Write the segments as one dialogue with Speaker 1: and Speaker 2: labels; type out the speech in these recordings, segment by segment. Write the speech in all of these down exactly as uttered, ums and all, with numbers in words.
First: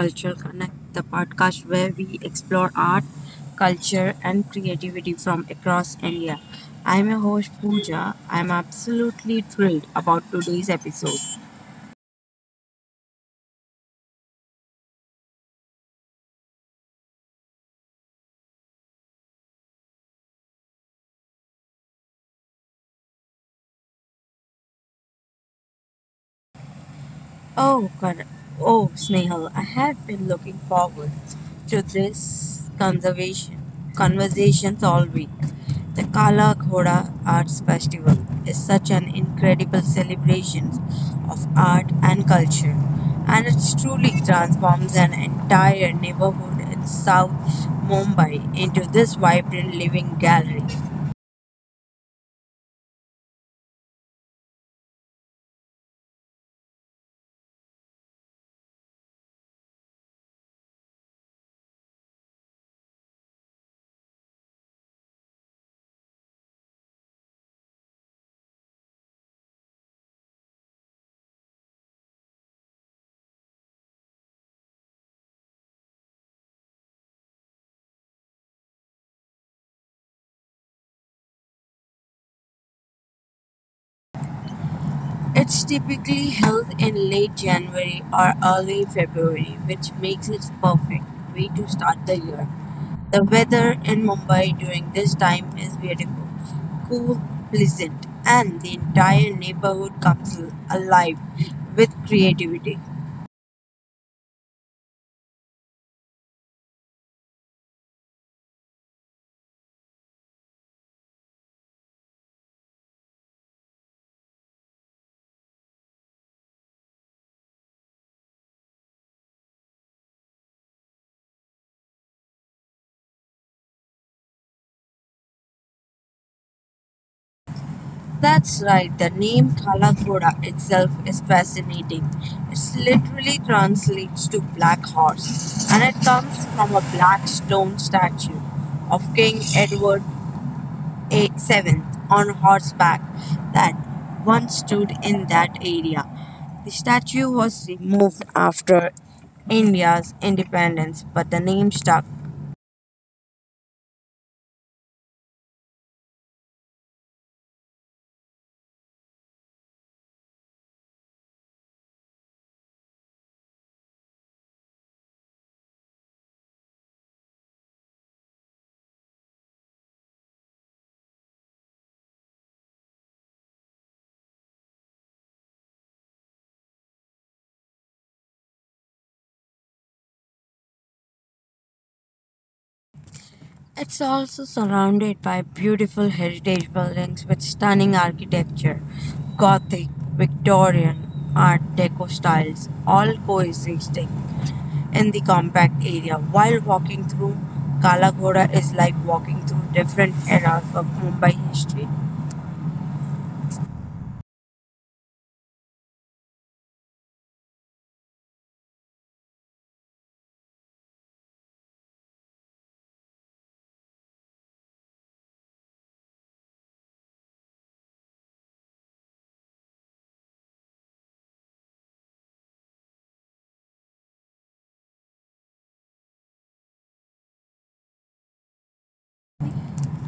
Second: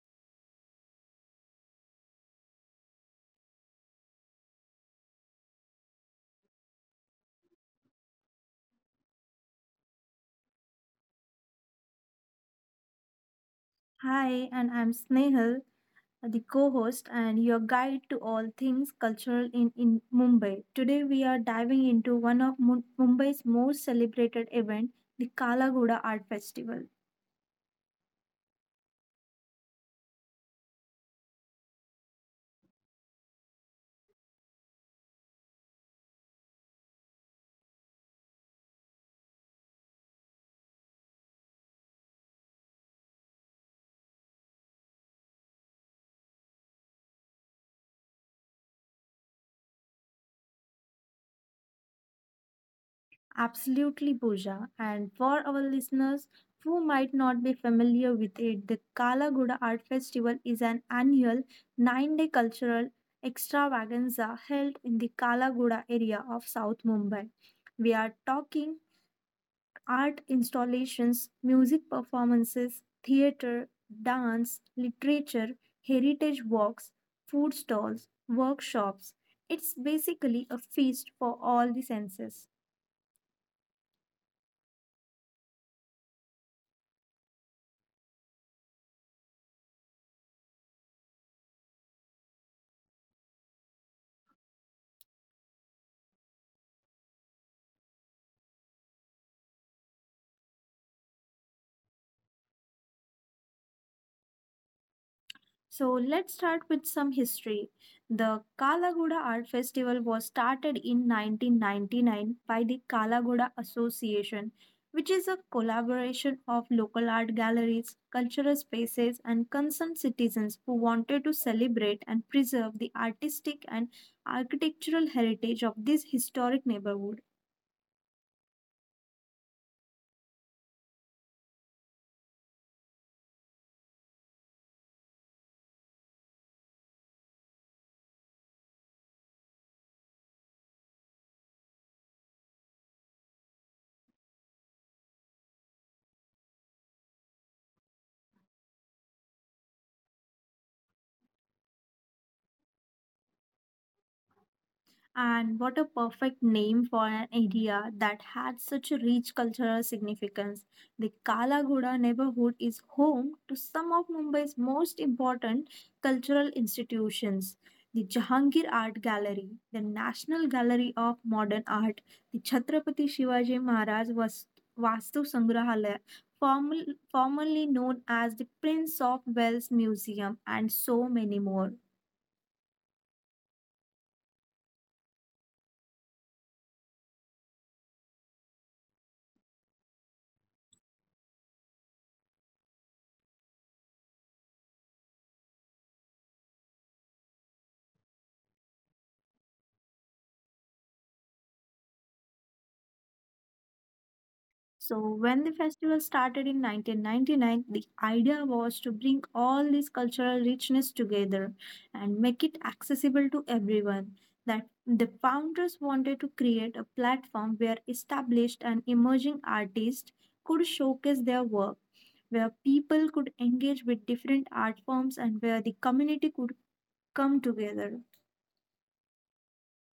Speaker 1: Cultural Connect, the podcast where we explore art, culture, and creativity from across India. I'm your host, Pooja. I'm absolutely thrilled about today's episode.
Speaker 2: Hi, and I'm Snehal, the co host and your guide to all things cultural in, in Mumbai. Today, we are diving into one of Mu- Mumbai's most celebrated event, the Kalagoda Art Festival.
Speaker 1: Oh, correct. Oh, Snehal, I have been looking forward to this conservation conversations all week. The Kala Ghoda Arts Festival is such an incredible celebration of art and culture, and it truly transforms an entire neighborhood in South Mumbai into this vibrant living gallery.
Speaker 2: Absolutely, Pooja. And for our listeners who might not be familiar with it, the Kalagoda Art Festival is an annual nine day cultural extravaganza held in the Kalagoda area of South Mumbai. We are talking art installations, music performances, theater, dance, literature, heritage walks, food stalls, workshops. It's basically a feast for all the senses.
Speaker 1: It's typically held in late January or early February, which makes it perfect way to start the year. The weather in Mumbai during this time is beautiful, cool, pleasant, and the entire neighborhood comes alive with creativity.
Speaker 2: So let's start with some history. The Kalagoda Art Festival was started in nineteen ninety-nine by the Kalagoda Association, which is a collaboration of local art galleries, cultural spaces, and concerned citizens who wanted to celebrate and preserve the artistic and architectural heritage of this historic neighborhood.
Speaker 1: That's right, the name Kalakoda itself is fascinating. It literally translates to black horse, and it comes from a black stone statue of King Edward eight, seventh on horseback that once stood in that area. The statue was removed after India's independence, but the name stuck.
Speaker 2: And what a perfect name for an area that had such a rich cultural significance. The Kalagoda neighborhood is home to some of Mumbai's most important cultural institutions. The Jahangir Art Gallery, the National Gallery of Modern Art, the Chhatrapati Shivaji Maharaj Vas- Vastu Sangrahalaya, formal- formerly known as the Prince of Wales Museum, and so many more.
Speaker 1: It's also surrounded by beautiful heritage buildings with stunning architecture, Gothic, Victorian, Art Deco styles, all coexisting in the compact area. While walking through Kala Ghoda is like walking through different eras of Mumbai history,
Speaker 2: So, when the festival started in nineteen ninety-nine, the idea was to bring all this cultural richness together and make it accessible to everyone. That the founders wanted to create a platform where established and emerging artists could showcase their work, where people could engage with different art forms, and where the community could come together.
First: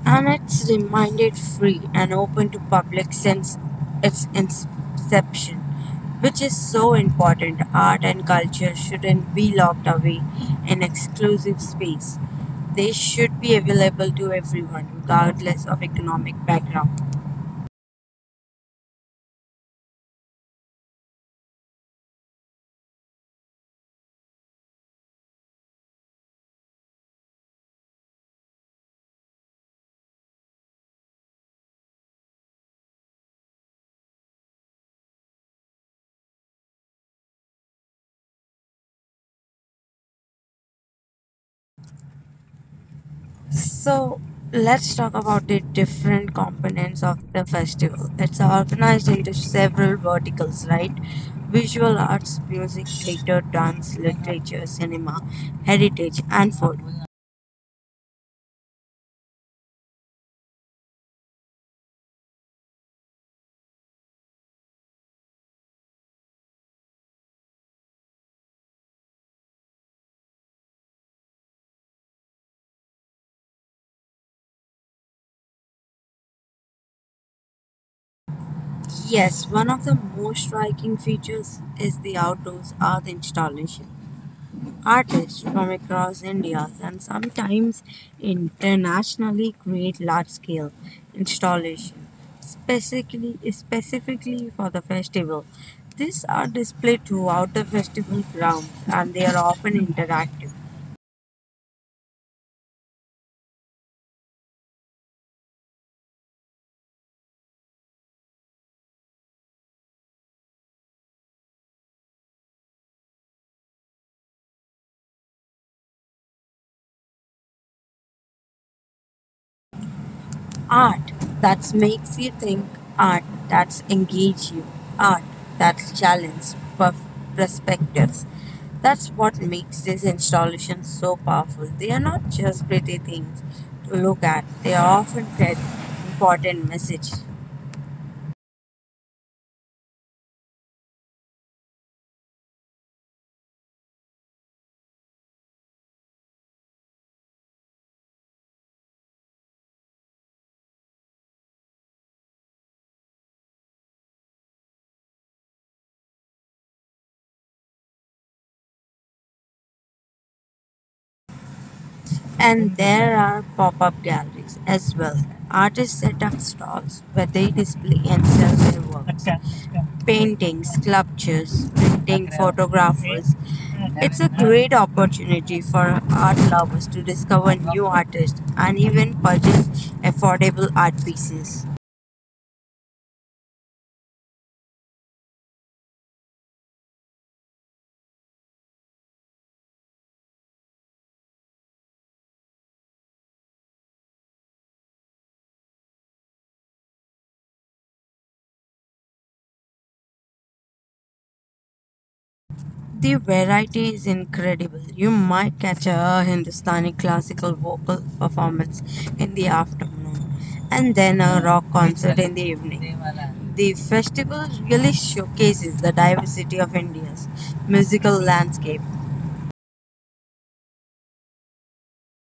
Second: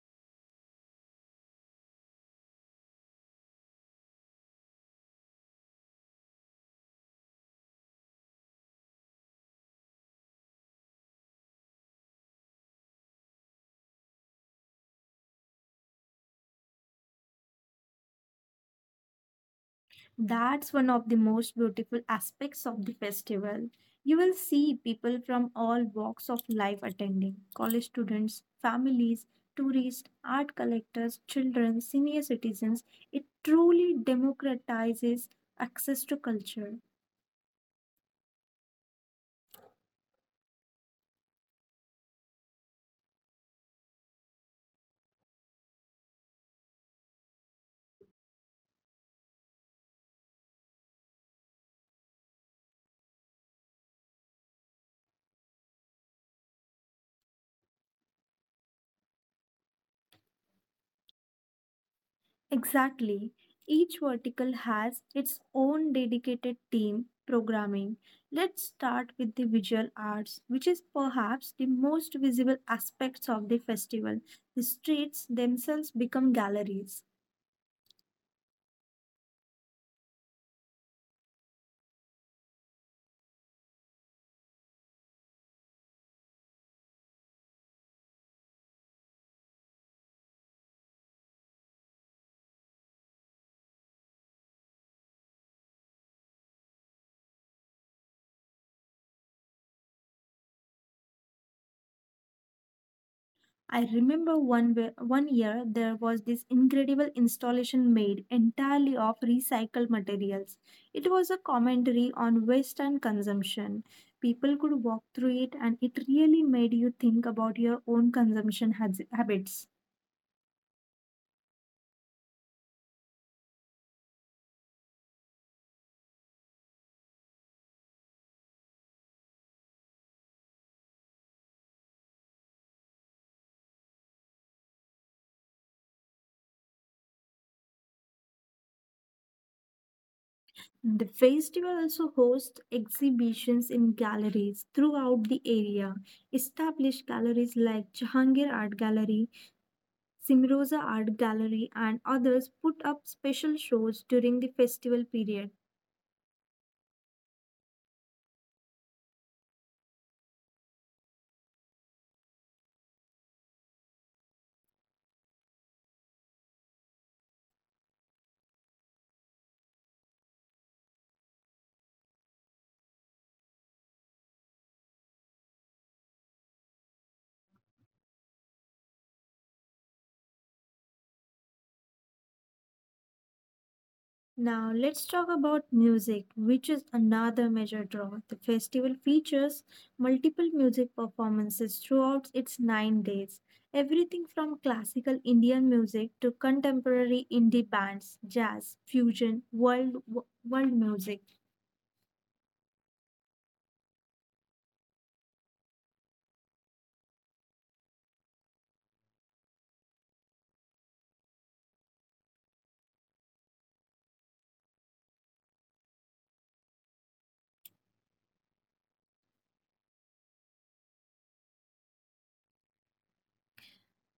Speaker 1: and it's reminded free and open to public since its inception, which is so important. Art and culture shouldn't be locked away in exclusive space. They should be available to everyone, regardless of economic background.
Speaker 2: That's one of the most beautiful aspects of the festival. You will see people from all walks of life attending college students, families, tourists, art collectors, children, senior citizens. It truly democratizes access to culture.
Speaker 1: So let's talk about the different components of the festival. It's organized into several verticals, right? Visual arts, music, theater, dance, literature, cinema, heritage, and food.
Speaker 2: Exactly. Each vertical has its own dedicated team programming. Let's start with the visual arts, which is perhaps the most visible aspects of the festival. The streets themselves become galleries.
Speaker 1: Yes, one of the most striking features is the outdoors art installation. Artists from across India and sometimes internationally create large scale installations specifically, specifically for the festival. These are displayed throughout the festival grounds and they are often interactive.
Speaker 2: I remember one where, one year there was this incredible installation made entirely of recycled materials. It was a commentary on waste and consumption. People could walk through it and it really made you think about your own consumption has- habits.
Speaker 1: Art that makes you think, art that's engage you, art that's challenge perf- perspectives. That's what makes these installations so powerful. They are not just pretty things to look at, they often carry important message.
Speaker 2: The festival also hosts exhibitions in galleries throughout the area. Established galleries like Jahangir Art Gallery, Simroza Art Gallery, and others put up special shows during the festival period.
Speaker 1: And there are pop-up galleries as well. Artists set up stalls where they display and sell their works: paintings, sculptures, printing, photographers. It's a great opportunity for art lovers to discover new artists and even purchase affordable art pieces.
Speaker 2: Now, let's talk about music, which is another major draw. The festival features multiple music performances throughout its nine days. Everything from classical Indian music to contemporary indie bands, jazz, fusion, world, world music.
Speaker 1: The variety is incredible. You might catch a Hindustani classical vocal performance in the afternoon and then a rock concert in the evening. The festival really showcases the diversity of India's musical landscape.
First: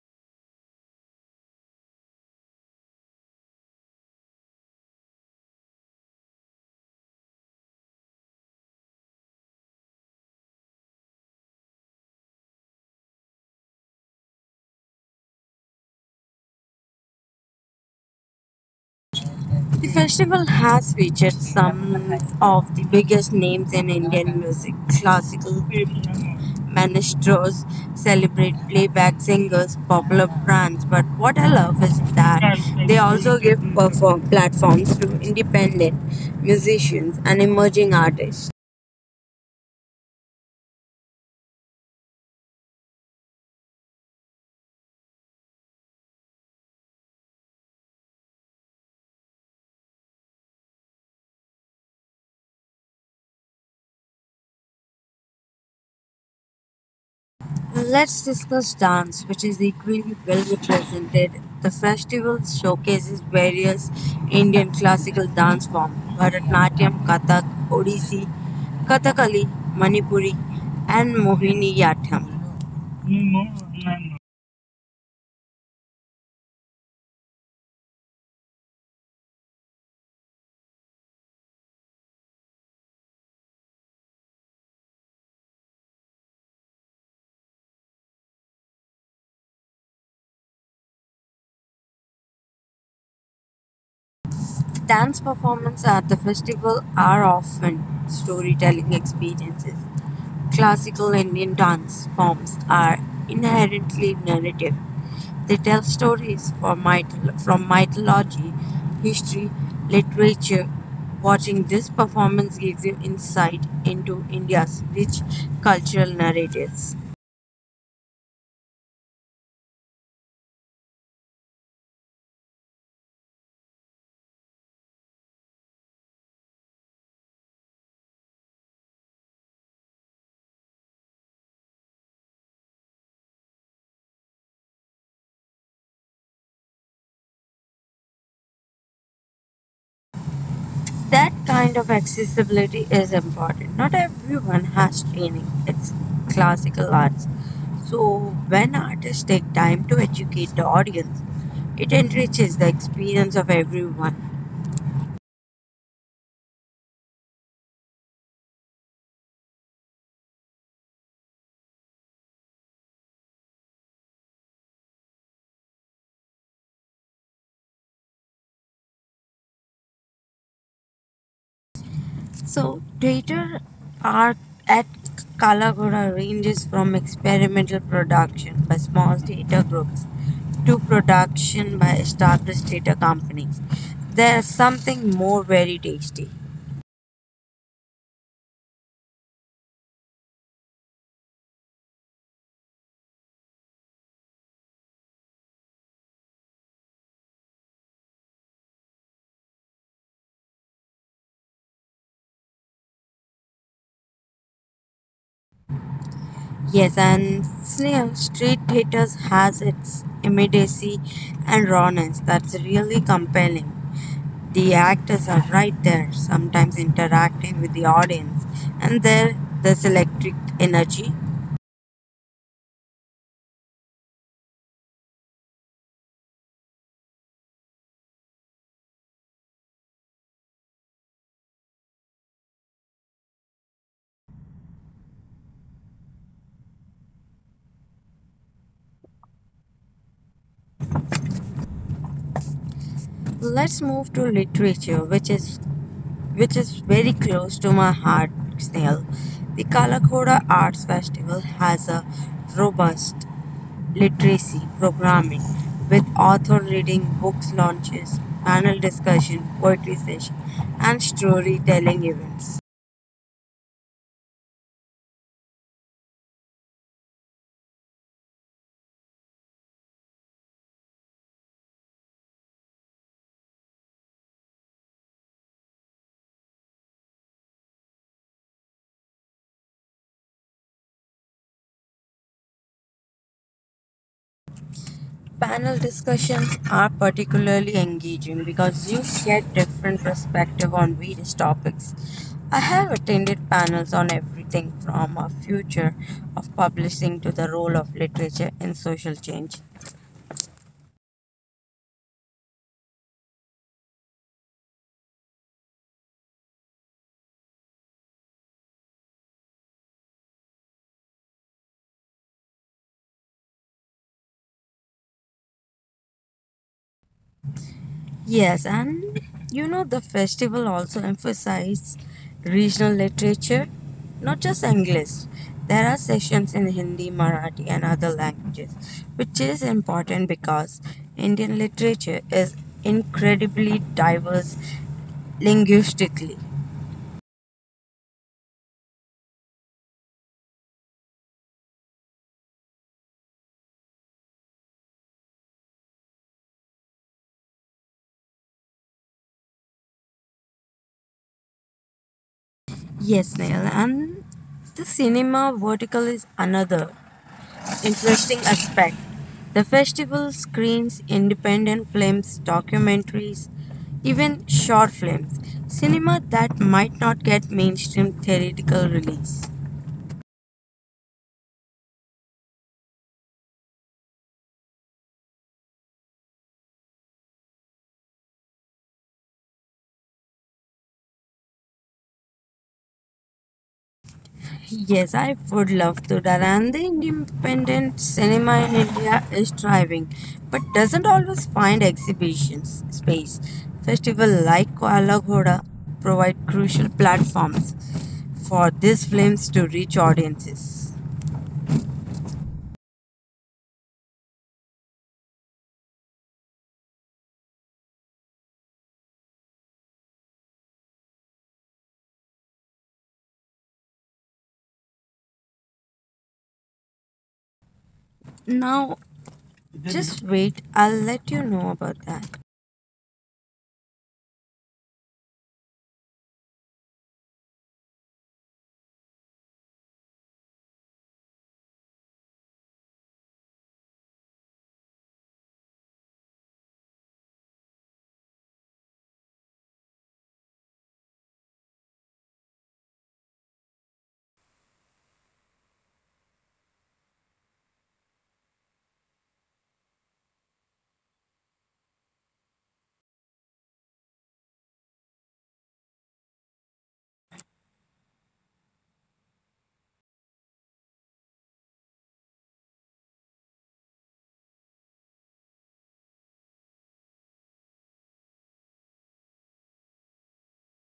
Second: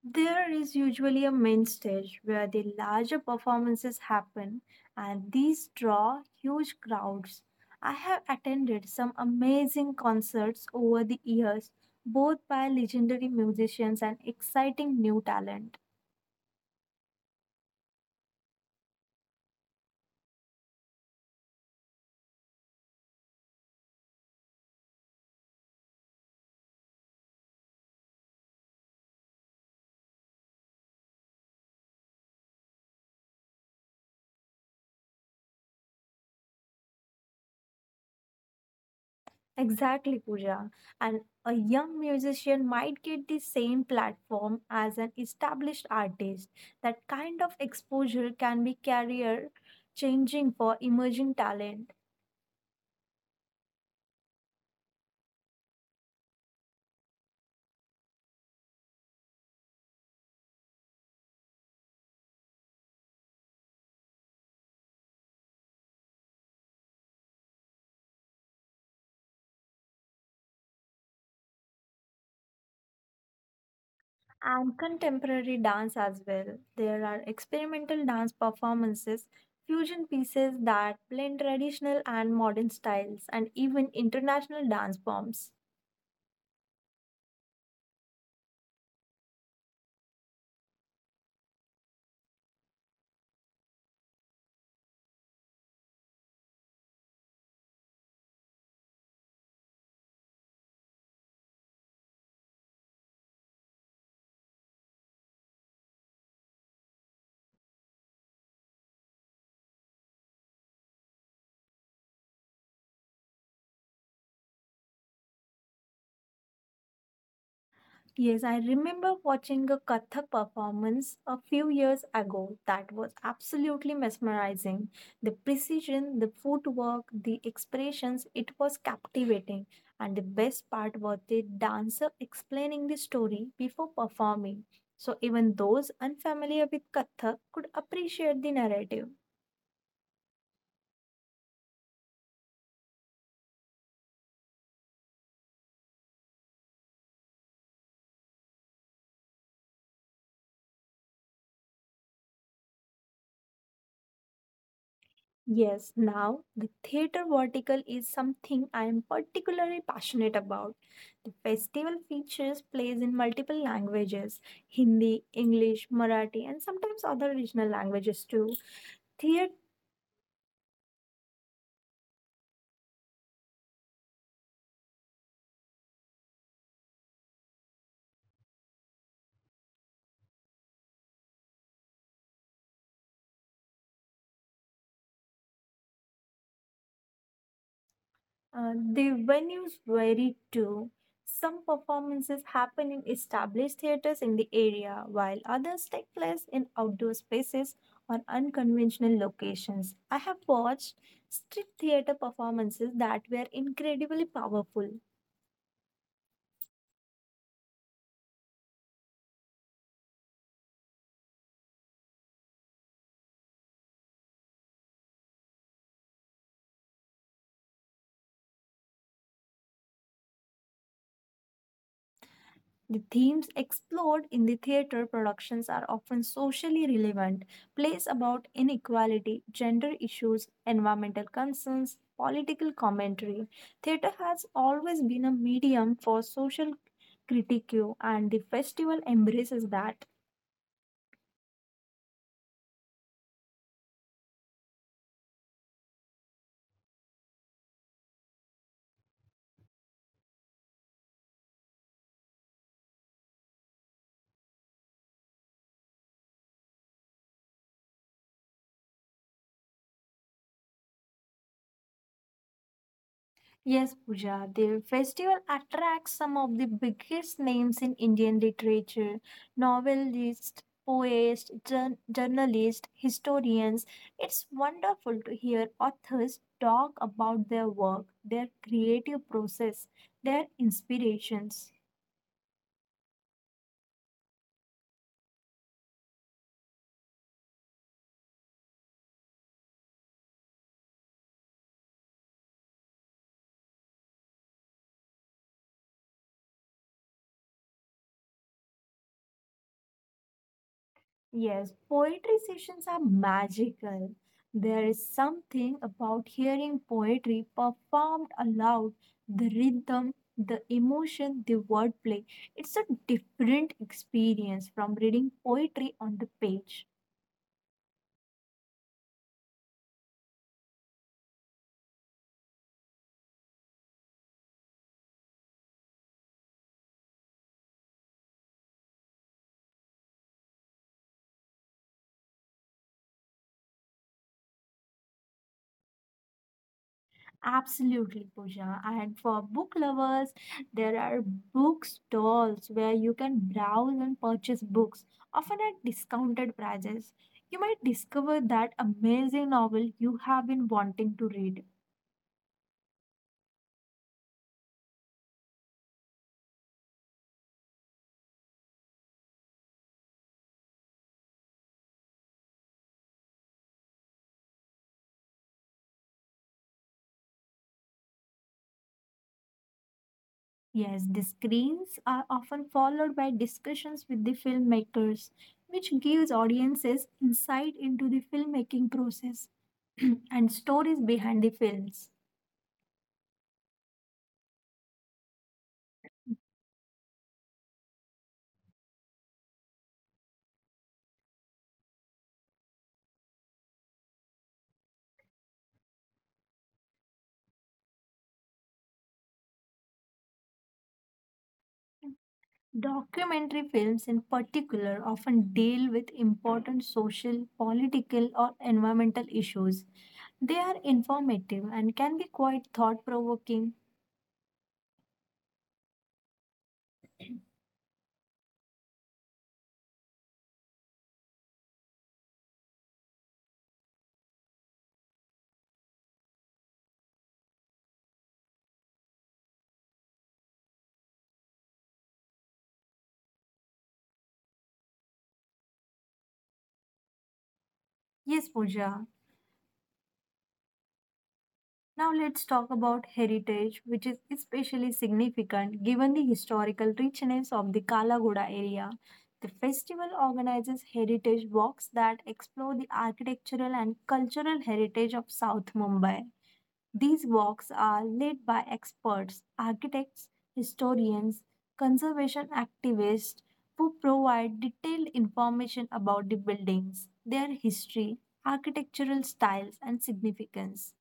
Speaker 2: There is usually a main stage where the larger performances happen, and these draw huge crowds. I have attended some amazing concerts over the years, both by legendary musicians and exciting new talent.
Speaker 1: The festival has featured some of the biggest names in Indian music. Classical maestros celebrate playback singers, popular brands. But what I love is that they also give perform platforms to independent musicians and emerging artists.
Speaker 2: Exactly, Pooja. And a young musician might get the same platform as an established artist. That kind of exposure can be career changing for emerging talent.
Speaker 1: Uh, Let's discuss dance, which is equally well represented. The festival showcases various Indian classical dance forms: Bharatanatyam, Kathak, Odissi, Kathakali, Manipuri, and Mohiniyattam.
Speaker 2: And contemporary dance as well. There are experimental dance performances, fusion pieces that blend traditional and modern styles, and even international dance forms.
Speaker 1: Dance performances at the festival are often storytelling experiences. Classical Indian dance forms are inherently narrative. They tell stories from, myth- from mythology, history, literature. Watching this performance gives you insight into India's rich cultural narratives.
Speaker 2: Yes, I remember watching a Kathak performance a few years ago that was absolutely mesmerizing. The precision, the footwork, the expressions, it was captivating. And the best part was the dancer explaining the story before performing. So even those unfamiliar with Kathak could appreciate the narrative.
Speaker 1: That kind of accessibility is important. Not everyone has training. It's classical arts. So when artists take time to educate the audience, it enriches the experience of everyone.
Speaker 2: Yes, now the theater vertical is something I am particularly passionate about. The festival features plays in multiple languages Hindi, English, Marathi, and sometimes other regional languages too. Theater.
Speaker 1: So theater art at Kalagura ranges from experimental production by small theater groups to production by established theater companies. There's something more very tasty.
Speaker 2: Uh, the venues vary too. Some performances happen in established theaters in the area, while others take place in outdoor spaces or unconventional locations. I have watched street theater performances that were incredibly powerful.
Speaker 1: Yes, and Snail Street Theaters has its immediacy and rawness that's really compelling. The actors are right there, sometimes interacting with the audience, and there there's electric energy.
Speaker 2: The themes explored in the theater productions are often socially relevant, plays about inequality, gender issues, environmental concerns, political commentary. Theater has always been a medium for social critique, and the festival embraces that.
Speaker 1: Let's move to literature, which is which is very close to my heart, Snail. The Kalakoda Arts Festival has a robust literacy, programming, with author reading, books launches, panel discussion, poetry session, and storytelling events.
Speaker 2: Yes, Pooja, the festival attracts some of the biggest names in Indian literature novelists, poets, jour- journalists, historians. It's wonderful to hear authors talk about their work, their creative process, their inspirations.
Speaker 1: Panel discussions are particularly engaging because you share different perspective on various topics. I have attended panels on everything from a future of publishing to the role of literature in social change.
Speaker 2: Yes, poetry sessions are magical. There is something about hearing poetry performed aloud, the rhythm, the emotion, the wordplay. It's a different experience from reading poetry on the page.
Speaker 1: Yes, and you know, the festival also emphasizes regional literature, not just English. There are sections in Hindi, Marathi, and other languages, which is important because Indian literature is incredibly diverse linguistically.
Speaker 2: Absolutely, Pooja. And for book lovers, there are bookstores where you can browse and purchase books, often at discounted prices. You might discover that amazing novel you have been wanting to read.
Speaker 1: Yes, Neil, and the cinema vertical is another interesting aspect. The festival screens independent films, documentaries, even short films, cinema that might not get mainstream theatrical release.
Speaker 2: Yes, the screens are often followed by discussions with the filmmakers, which gives audiences insight into the filmmaking process and stories behind the films.
Speaker 1: Yes, I would love to that. And the independent cinema in India is thriving, but doesn't always find exhibitions space. Festival like Koala Ghoda provide crucial platforms for these films to reach audiences.
Speaker 2: Documentary films, in particular, often deal with important social, political, or environmental issues. They are informative and can be quite thought provoking.
Speaker 1: Now, just wait, I'll let you know about that.
Speaker 2: Yes, Pooja. Now let's talk about heritage, which is especially significant given the historical richness of the Kalaguda area. The festival organizes heritage walks that explore the architectural and cultural heritage of South Mumbai. These walks are led by experts, architects, historians, conservation activists who provide detailed information about the buildings, their history, architectural styles, and significance.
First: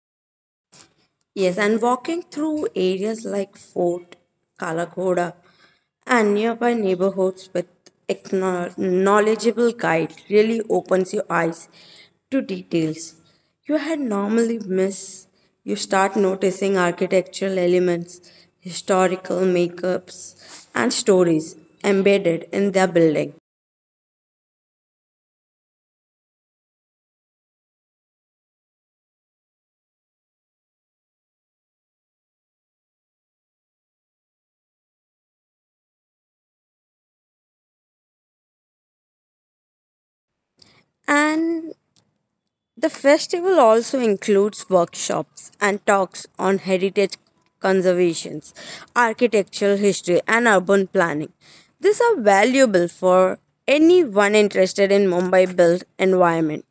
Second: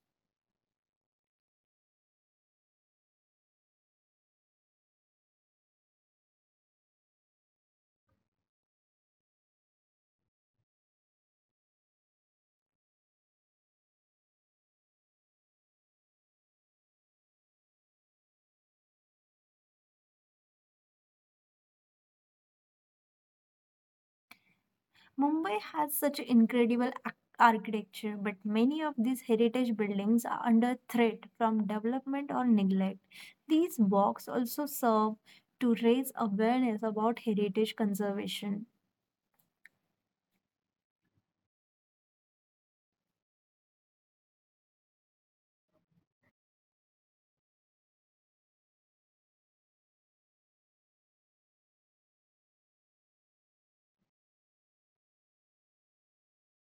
Speaker 1: Yes, and walking through areas like Fort Kalakoda and nearby neighborhoods with acknow- knowledgeable guide really opens your eyes to details you had normally miss. You start noticing architectural elements, historical makeups, and stories embedded in their building.
Speaker 2: Mumbai has such incredible ac- architecture, but many of these heritage buildings are under threat from development or neglect. These walks also serve to raise awareness about heritage conservation.
Speaker 1: And the festival also includes workshops and talks on heritage conservations, architectural history, and urban planning. These are valuable for anyone interested in Mumbai built environment.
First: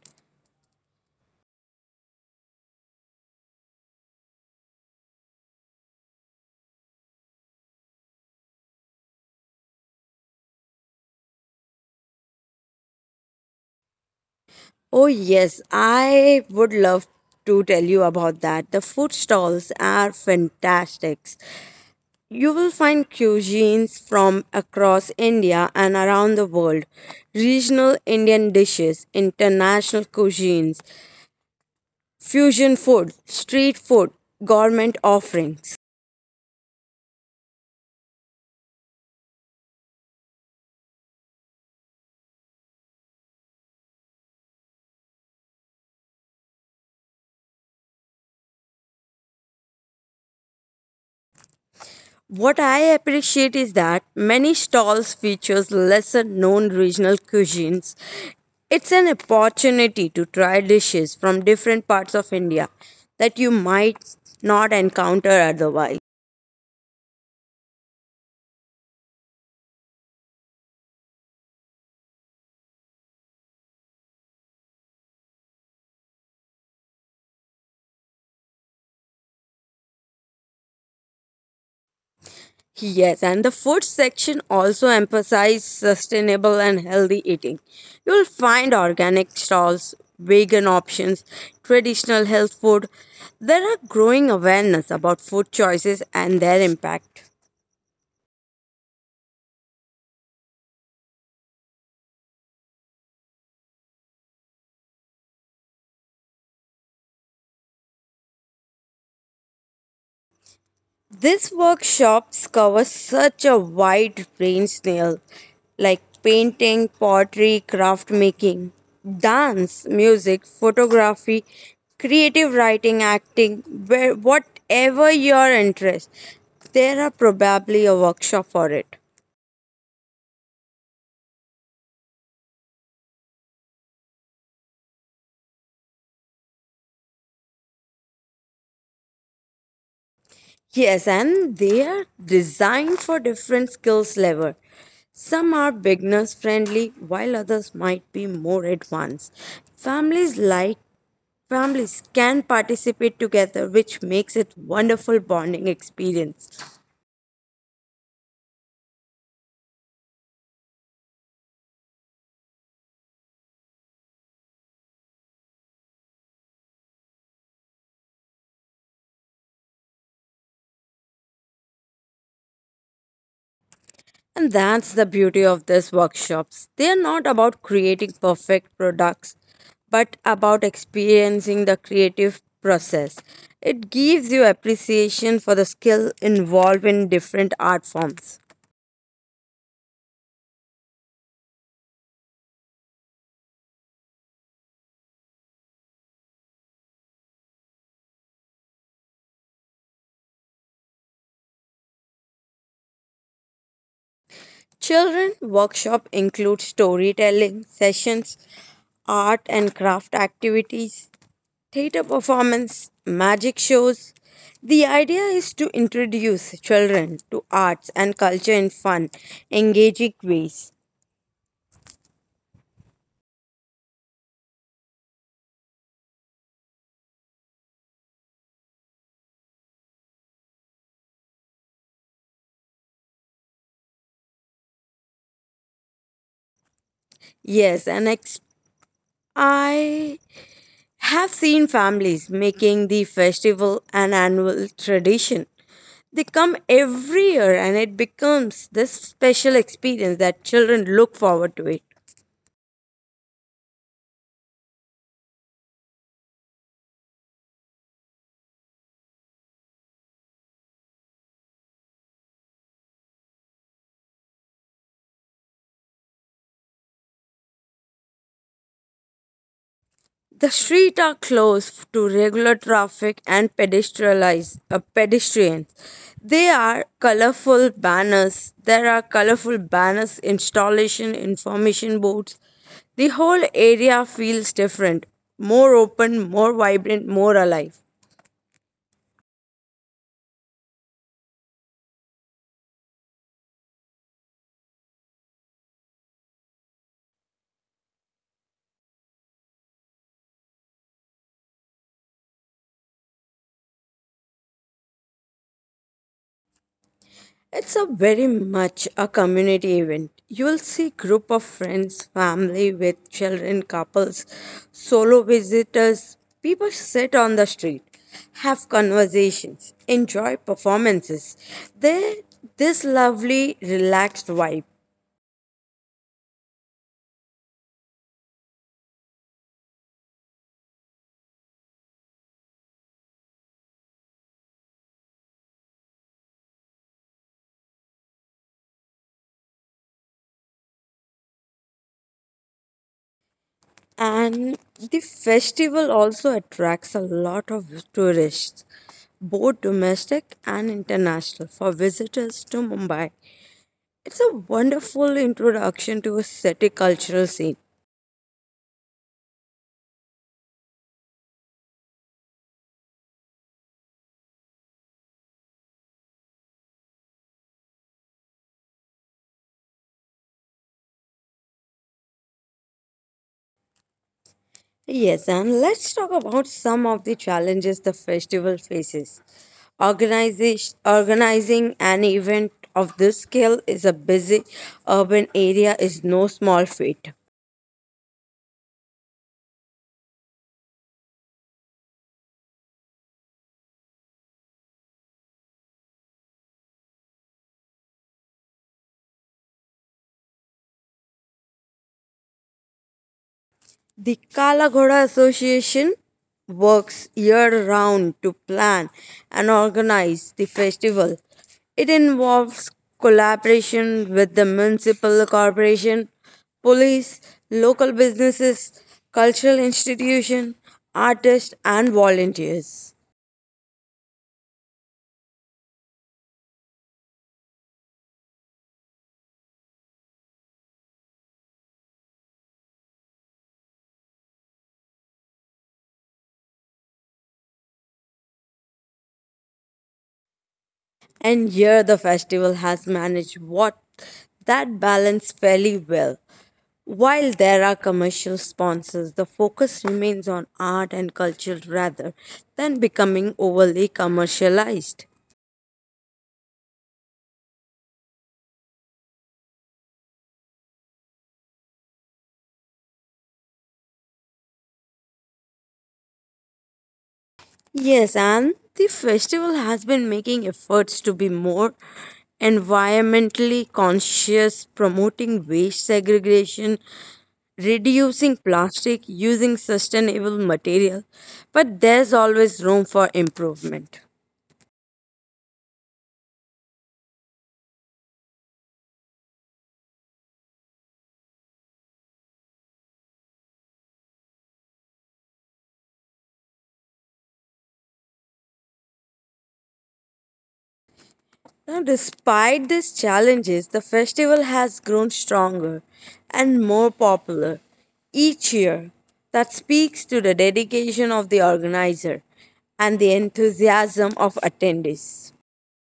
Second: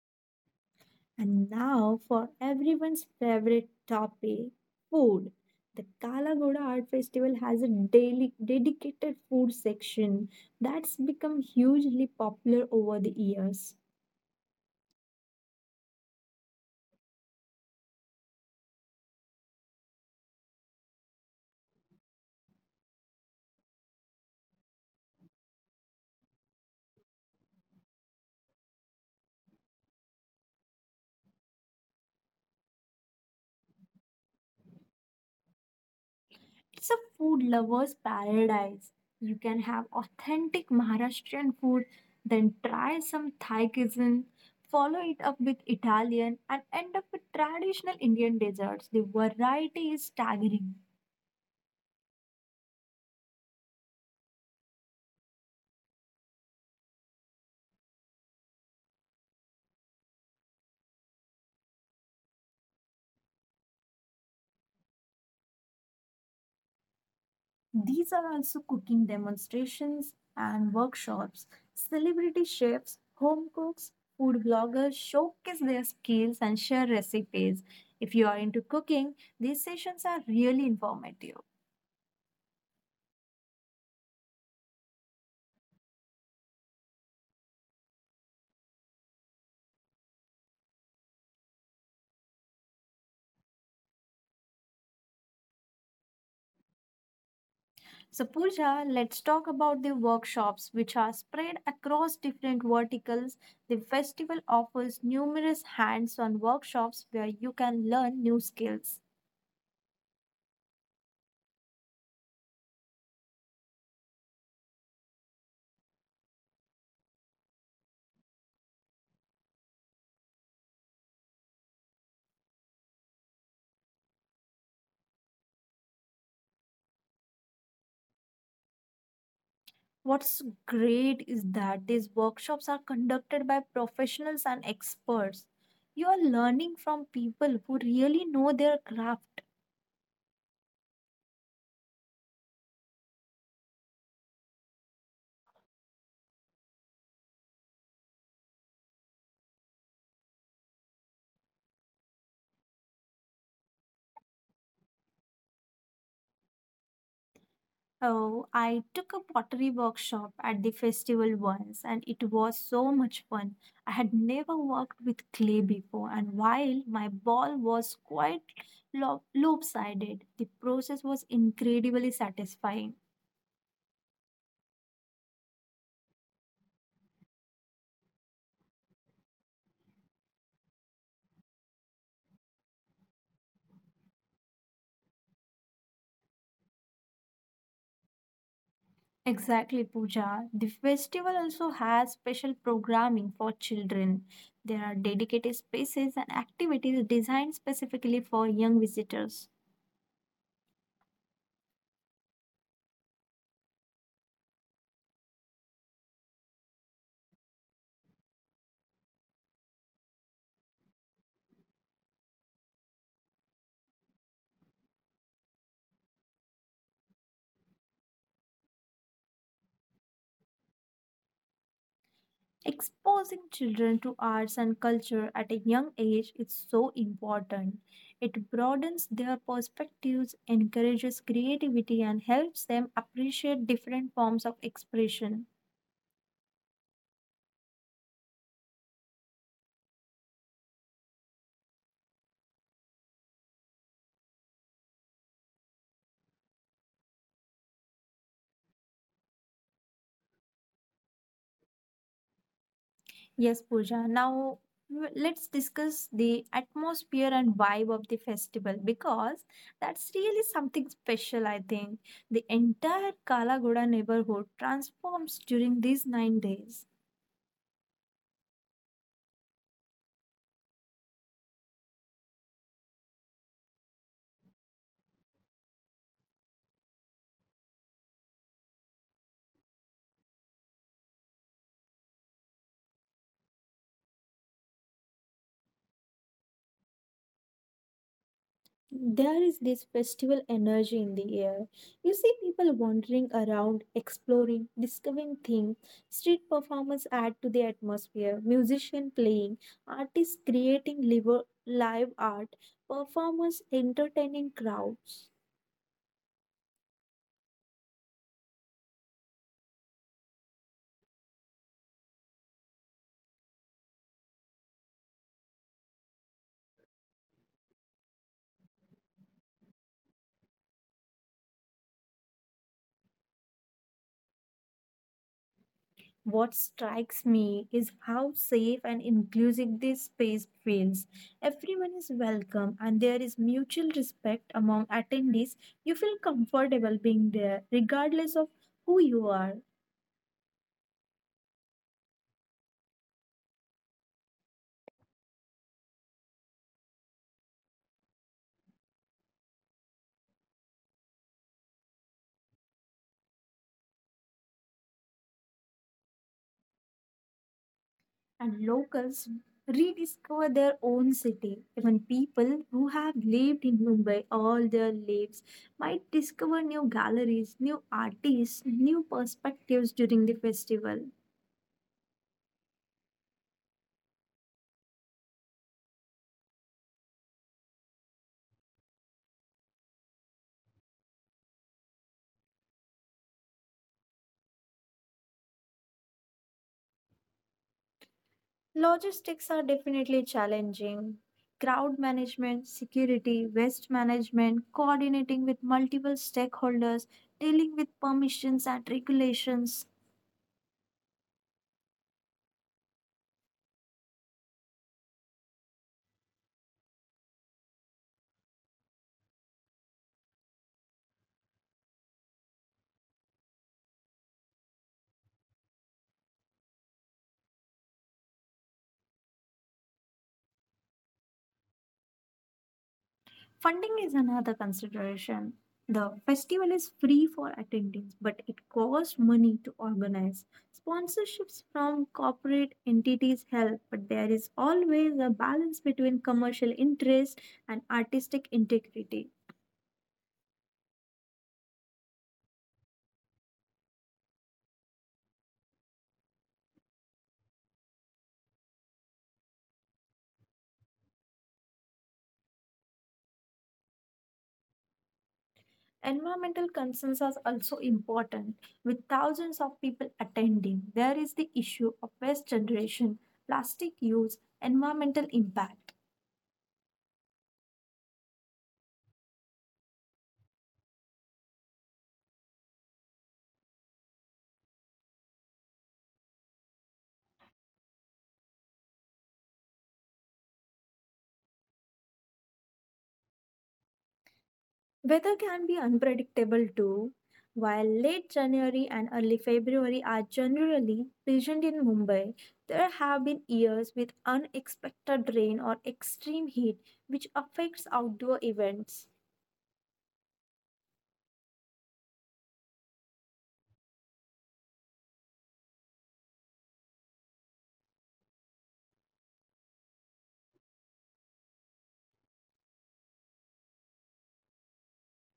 Speaker 2: And now for everyone's favorite topic, food. The Kalagoda Art Festival has a daily dedicated food section that's become hugely popular over the years.
Speaker 1: Oh yes, I would love to tell you about that. The food stalls are fantastic. You will find cuisines from across India and around the world, regional Indian dishes, international cuisines, fusion food, street food, gourmet offerings.
Speaker 2: It's a food lover's paradise. You can have authentic Maharashtrian food, then try some Thai cuisine, follow it up with Italian, and end up with traditional Indian desserts. The variety is staggering.
Speaker 1: What I appreciate is that many stalls features lesser known regional cuisines. It's an opportunity to try dishes from different parts of India that you might not encounter otherwise.
Speaker 2: These are also cooking demonstrations and workshops. Celebrity chefs, home cooks, food bloggers showcase their skills and share recipes. If you are into cooking, these sessions are really informative.
Speaker 1: Yes, and the food section also emphasizes sustainable and healthy eating. You'll find organic stalls, vegan options, traditional health food. There are growing awareness about food choices and their impact.
Speaker 2: So, Pooja, let's talk about the workshops which are spread across different verticals. The festival offers numerous hands on workshops where you can learn new skills.
Speaker 1: These workshops cover such a wide range now, like painting, pottery, craft making, dance, music, photography, creative writing, acting, where, whatever your interest. There are probably a workshop for it.
Speaker 2: What's great is that these workshops are conducted by professionals and experts. You are learning from people who really know their craft.
Speaker 1: Yes, and they are designed for different skills level. Some are beginners friendly, while others might be more advanced. Families like Families can participate together, which makes it wonderful bonding experience.
Speaker 2: Oh, I took a pottery workshop at the festival once and it was so much fun. I had never worked with clay before, and while my ball was quite lo- lopsided, the process was incredibly satisfying.
Speaker 1: And that's the beauty of these workshops. They are not about creating perfect products, but about experiencing the creative process. It gives you appreciation for the skill involved in different art forms.
Speaker 2: Exactly, Pooja. The festival also has special programming for children. There are dedicated spaces and activities designed specifically for young visitors.
Speaker 1: Children workshop include storytelling sessions, art and craft activities, theater performance, magic shows. The idea is to introduce children to arts and culture in fun, engaging ways.
Speaker 2: Exposing children to arts and culture at a young age is so important. It broadens their perspectives, encourages creativity, and helps them appreciate different forms of expression.
Speaker 1: Yes, and ex- I have seen families making the festival an annual tradition. They come every year and it becomes this special experience that children look forward to it.
Speaker 2: Yes, Pooja. Now w- let's discuss the atmosphere and vibe of the festival because that's really something special, I think. The entire Kalagoda neighborhood transforms during these nine days.
Speaker 1: The streets are closed to regular traffic and pedestrianize, uh, pedestrians. There are colorful banners. There are colorful banners, installation, information boards. The whole area feels different, more open, more vibrant, more alive.
Speaker 2: There is this festival energy in the air. You see people wandering around, exploring, discovering things. Street performers add to the atmosphere, musicians playing, artists creating live, live art, performers entertaining crowd.
Speaker 1: It's a very much a community event. You will see group of friends, family with children, couples, solo visitors. People sit on the street, have conversations, enjoy performances. There, this lovely, relaxed vibe.
Speaker 2: What strikes me is how safe and inclusive this space feels. Everyone is welcome and there is mutual respect among attendees. You feel comfortable being there, regardless of who you are.
Speaker 1: And the festival also attracts a lot of tourists, both domestic and international, for visitors to Mumbai. It's a wonderful introduction to a city cultural scene.
Speaker 2: And locals rediscover their own city. Even people who have lived in Mumbai all their lives might discover new galleries, new artists, new perspectives during the festival.
Speaker 1: Yes, and let's talk about some of the challenges the festival faces. Organization, organizing an event of this scale is a busy urban area is no small feat.
Speaker 2: Logistics are definitely challenging. Crowd management, security, waste management, coordinating with multiple stakeholders, dealing with permissions and regulations.
Speaker 1: The Kalagoda Association works year round to plan and organize the festival. It involves collaboration with the municipal corporation, police, local businesses, cultural institution, artists and volunteers.
Speaker 2: Funding is another consideration. The festival is free for attendees, but it costs money to organize. Sponsorships from corporate entities help, but there is always a balance between commercial interest and artistic integrity.
Speaker 1: And here the festival has managed what that balance fairly well. While there are commercial sponsors, the focus remains on art and culture rather than becoming overly commercialized.
Speaker 2: Environmental concerns are also important. With thousands of people attending, there is the issue of waste generation, plastic use, environmental impact.
Speaker 1: Yes, and the festival has been making efforts to be more environmentally conscious, promoting waste segregation, reducing plastic, using sustainable material, but there's always room for improvement.
Speaker 2: Weather can be unpredictable too. While late January and early February are generally pleasant in Mumbai, there have been years with unexpected rain or extreme heat, which affects outdoor events.
Speaker 1: Now, despite these challenges, the festival has grown stronger and more popular each year. That speaks to the dedication of the organizer and the enthusiasm of attendees.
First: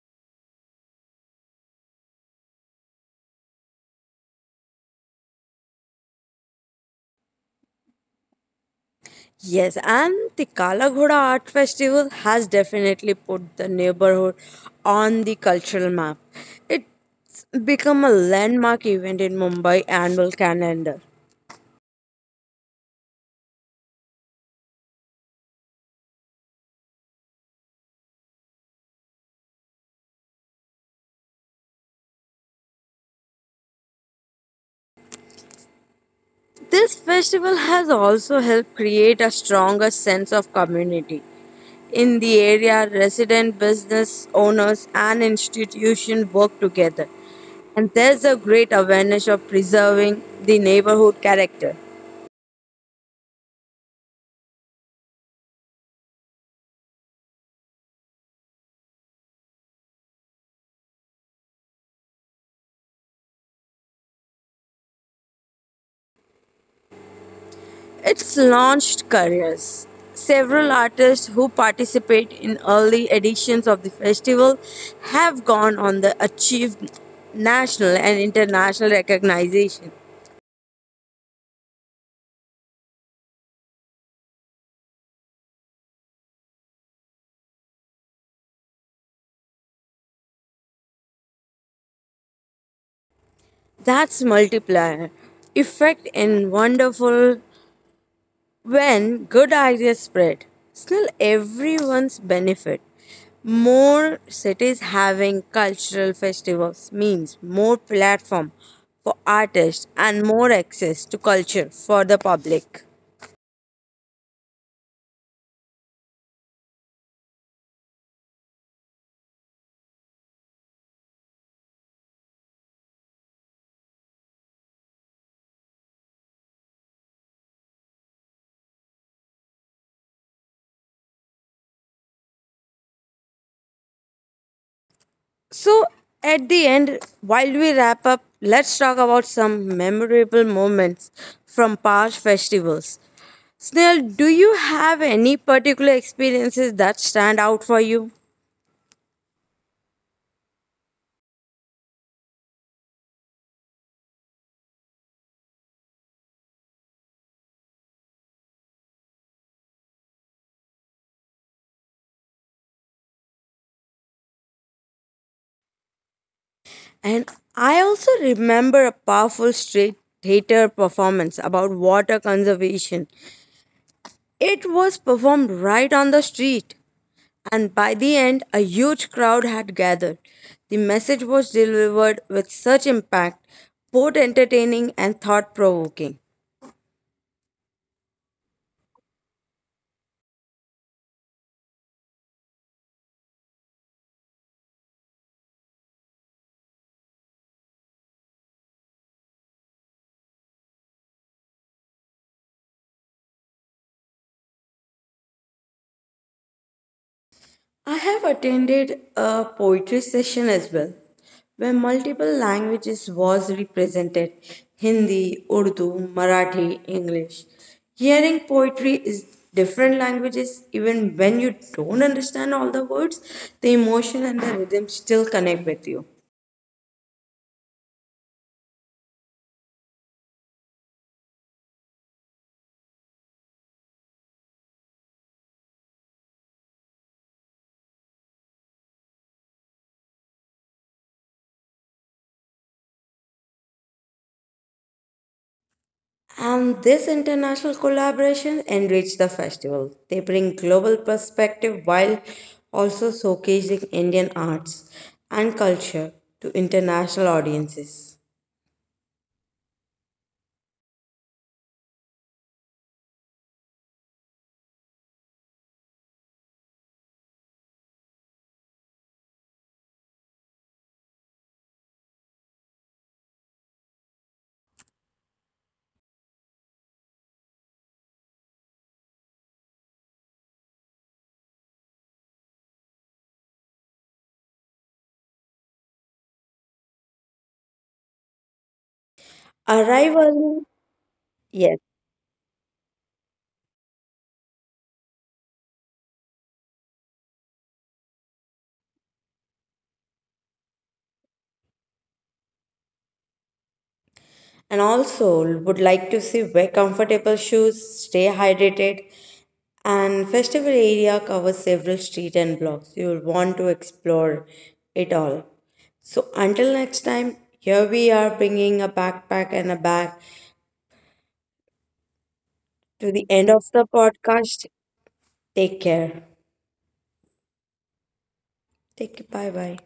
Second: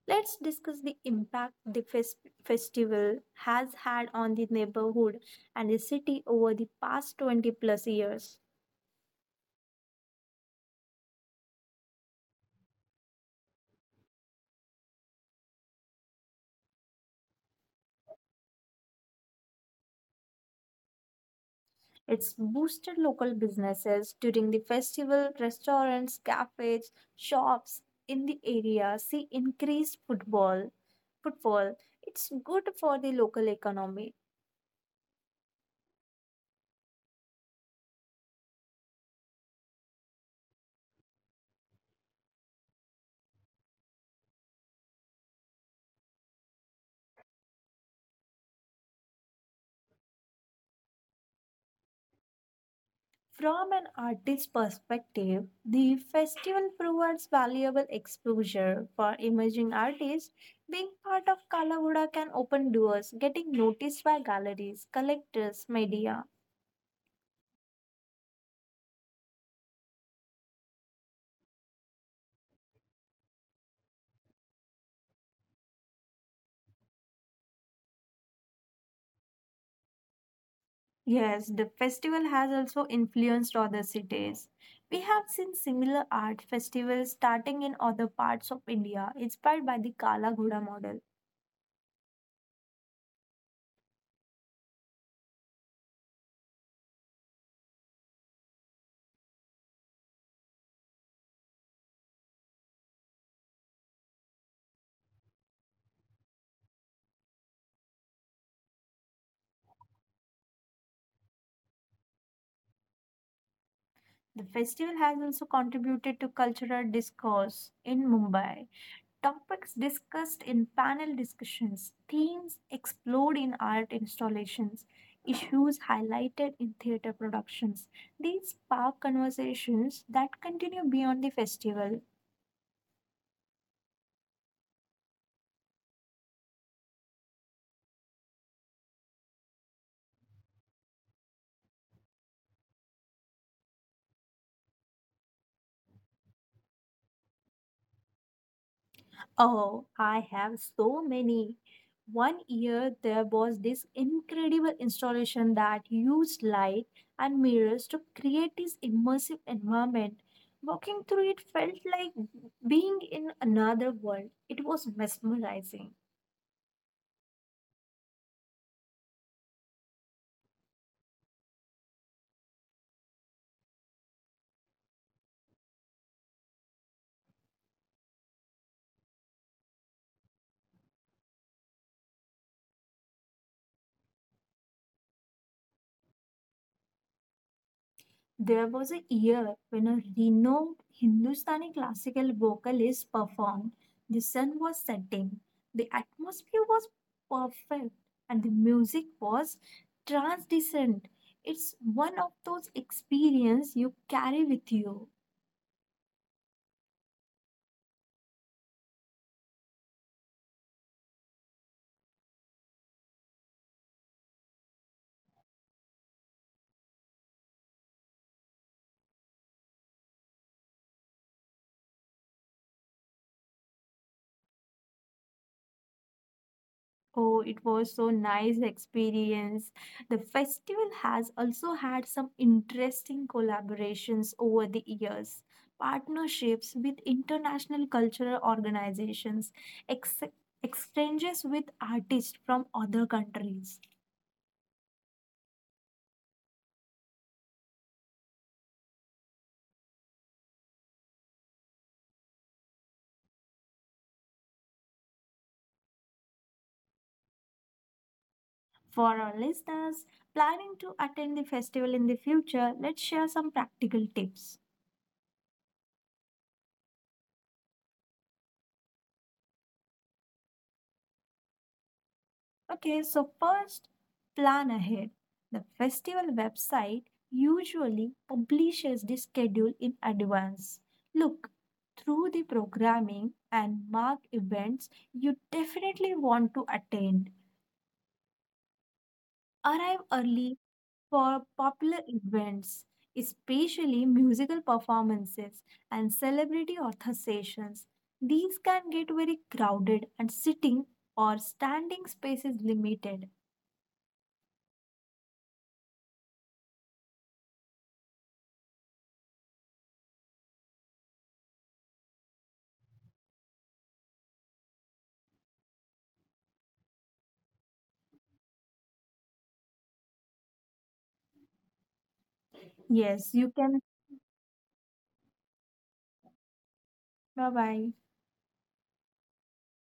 Speaker 2: Let's discuss the impact the fes- festival has had on the neighborhood and the city over the past twenty plus years.
Speaker 1: Yes, and the Kala Ghoda Art Festival has definitely put the neighborhood on the cultural map. It's become a landmark event in Mumbai annual calendar.
Speaker 2: It's boosted local businesses during the festival, restaurants, cafes, shops in the area see increased football footfall. It's good for the local economy.
Speaker 1: This festival has also helped create a stronger sense of community. In the area, resident business owners and institutions work together, and there's a great awareness of preserving the neighborhood character.
Speaker 2: From an artist's perspective, the festival provides valuable exposure for emerging artists. Being part of Kalavuda can open doors, getting noticed by galleries, collectors, media.
Speaker 1: It's launched careers. Several artists who participate in early editions of the festival have gone on to achieve national and international recognition.
Speaker 2: Yes, the festival has also influenced other cities. We have seen similar art festivals starting in other parts of India, inspired by the Kala Ghoda model.
Speaker 1: That's multiplier effect and wonderful when good ideas spread. Still everyone's benefit. More cities having cultural festivals means more platform for artists and more access to culture for the public.
Speaker 2: The festival has also contributed to cultural discourse in Mumbai. Topics discussed in panel discussions, themes explored in art installations, issues highlighted in theater productions. These spark conversations that continue beyond the festival.
Speaker 1: So, at the end, while we wrap up, let's talk about some memorable moments from past festivals. Snail, do you have any particular experiences that stand out for you?
Speaker 2: Oh, I have so many. One year there was this incredible installation that used light and mirrors to create this immersive environment. Walking through it felt like being in another world. It was mesmerizing.
Speaker 1: And I also remember a powerful street theater performance about water conservation. It was performed right on the street, and by the end, a huge crowd had gathered. The message was delivered with such impact, both entertaining and thought provoking.
Speaker 2: There was a year when a renowned Hindustani classical vocalist performed. The sun was setting, the atmosphere was perfect, and the music was transcendent. It's one of those experiences you carry with you.
Speaker 1: I have attended a poetry session as well, where multiple languages was represented: Hindi, Urdu, Marathi, English. Hearing poetry is different languages, even when you don't understand all the words, the emotion and the rhythm still connect with you.
Speaker 2: Oh, it was so nice experience. The festival has also had some interesting collaborations over the years, partnerships with international cultural organizations, ex- exchanges with artists from other countries.
Speaker 1: And this international collaboration enrich the festival. They bring global perspective while also showcasing Indian arts and culture to international audiences.
Speaker 2: For our listeners planning to attend the festival in the future, let's share some practical tips. Okay, so first, plan ahead. The festival website usually publishes the schedule in advance. Look, through the programming and mark events you definitely want to attend. Arrive
Speaker 1: Arrive
Speaker 2: early
Speaker 1: early,
Speaker 2: for
Speaker 1: yes.
Speaker 2: popular events, especially musical performances and celebrity author sessions. These can get very crowded and sitting or standing space is limited.
Speaker 1: And also would like to see wear comfortable shoes, stay hydrated, and festival area covers several street and blocks. You will want to explore it all. So until next time, here we are bringing a backpack and a bag to
Speaker 2: Yes,
Speaker 1: the
Speaker 2: you
Speaker 1: end of
Speaker 2: can.
Speaker 1: the podcast. Take care.
Speaker 2: Bye bye.
Speaker 1: Take care. Bye bye.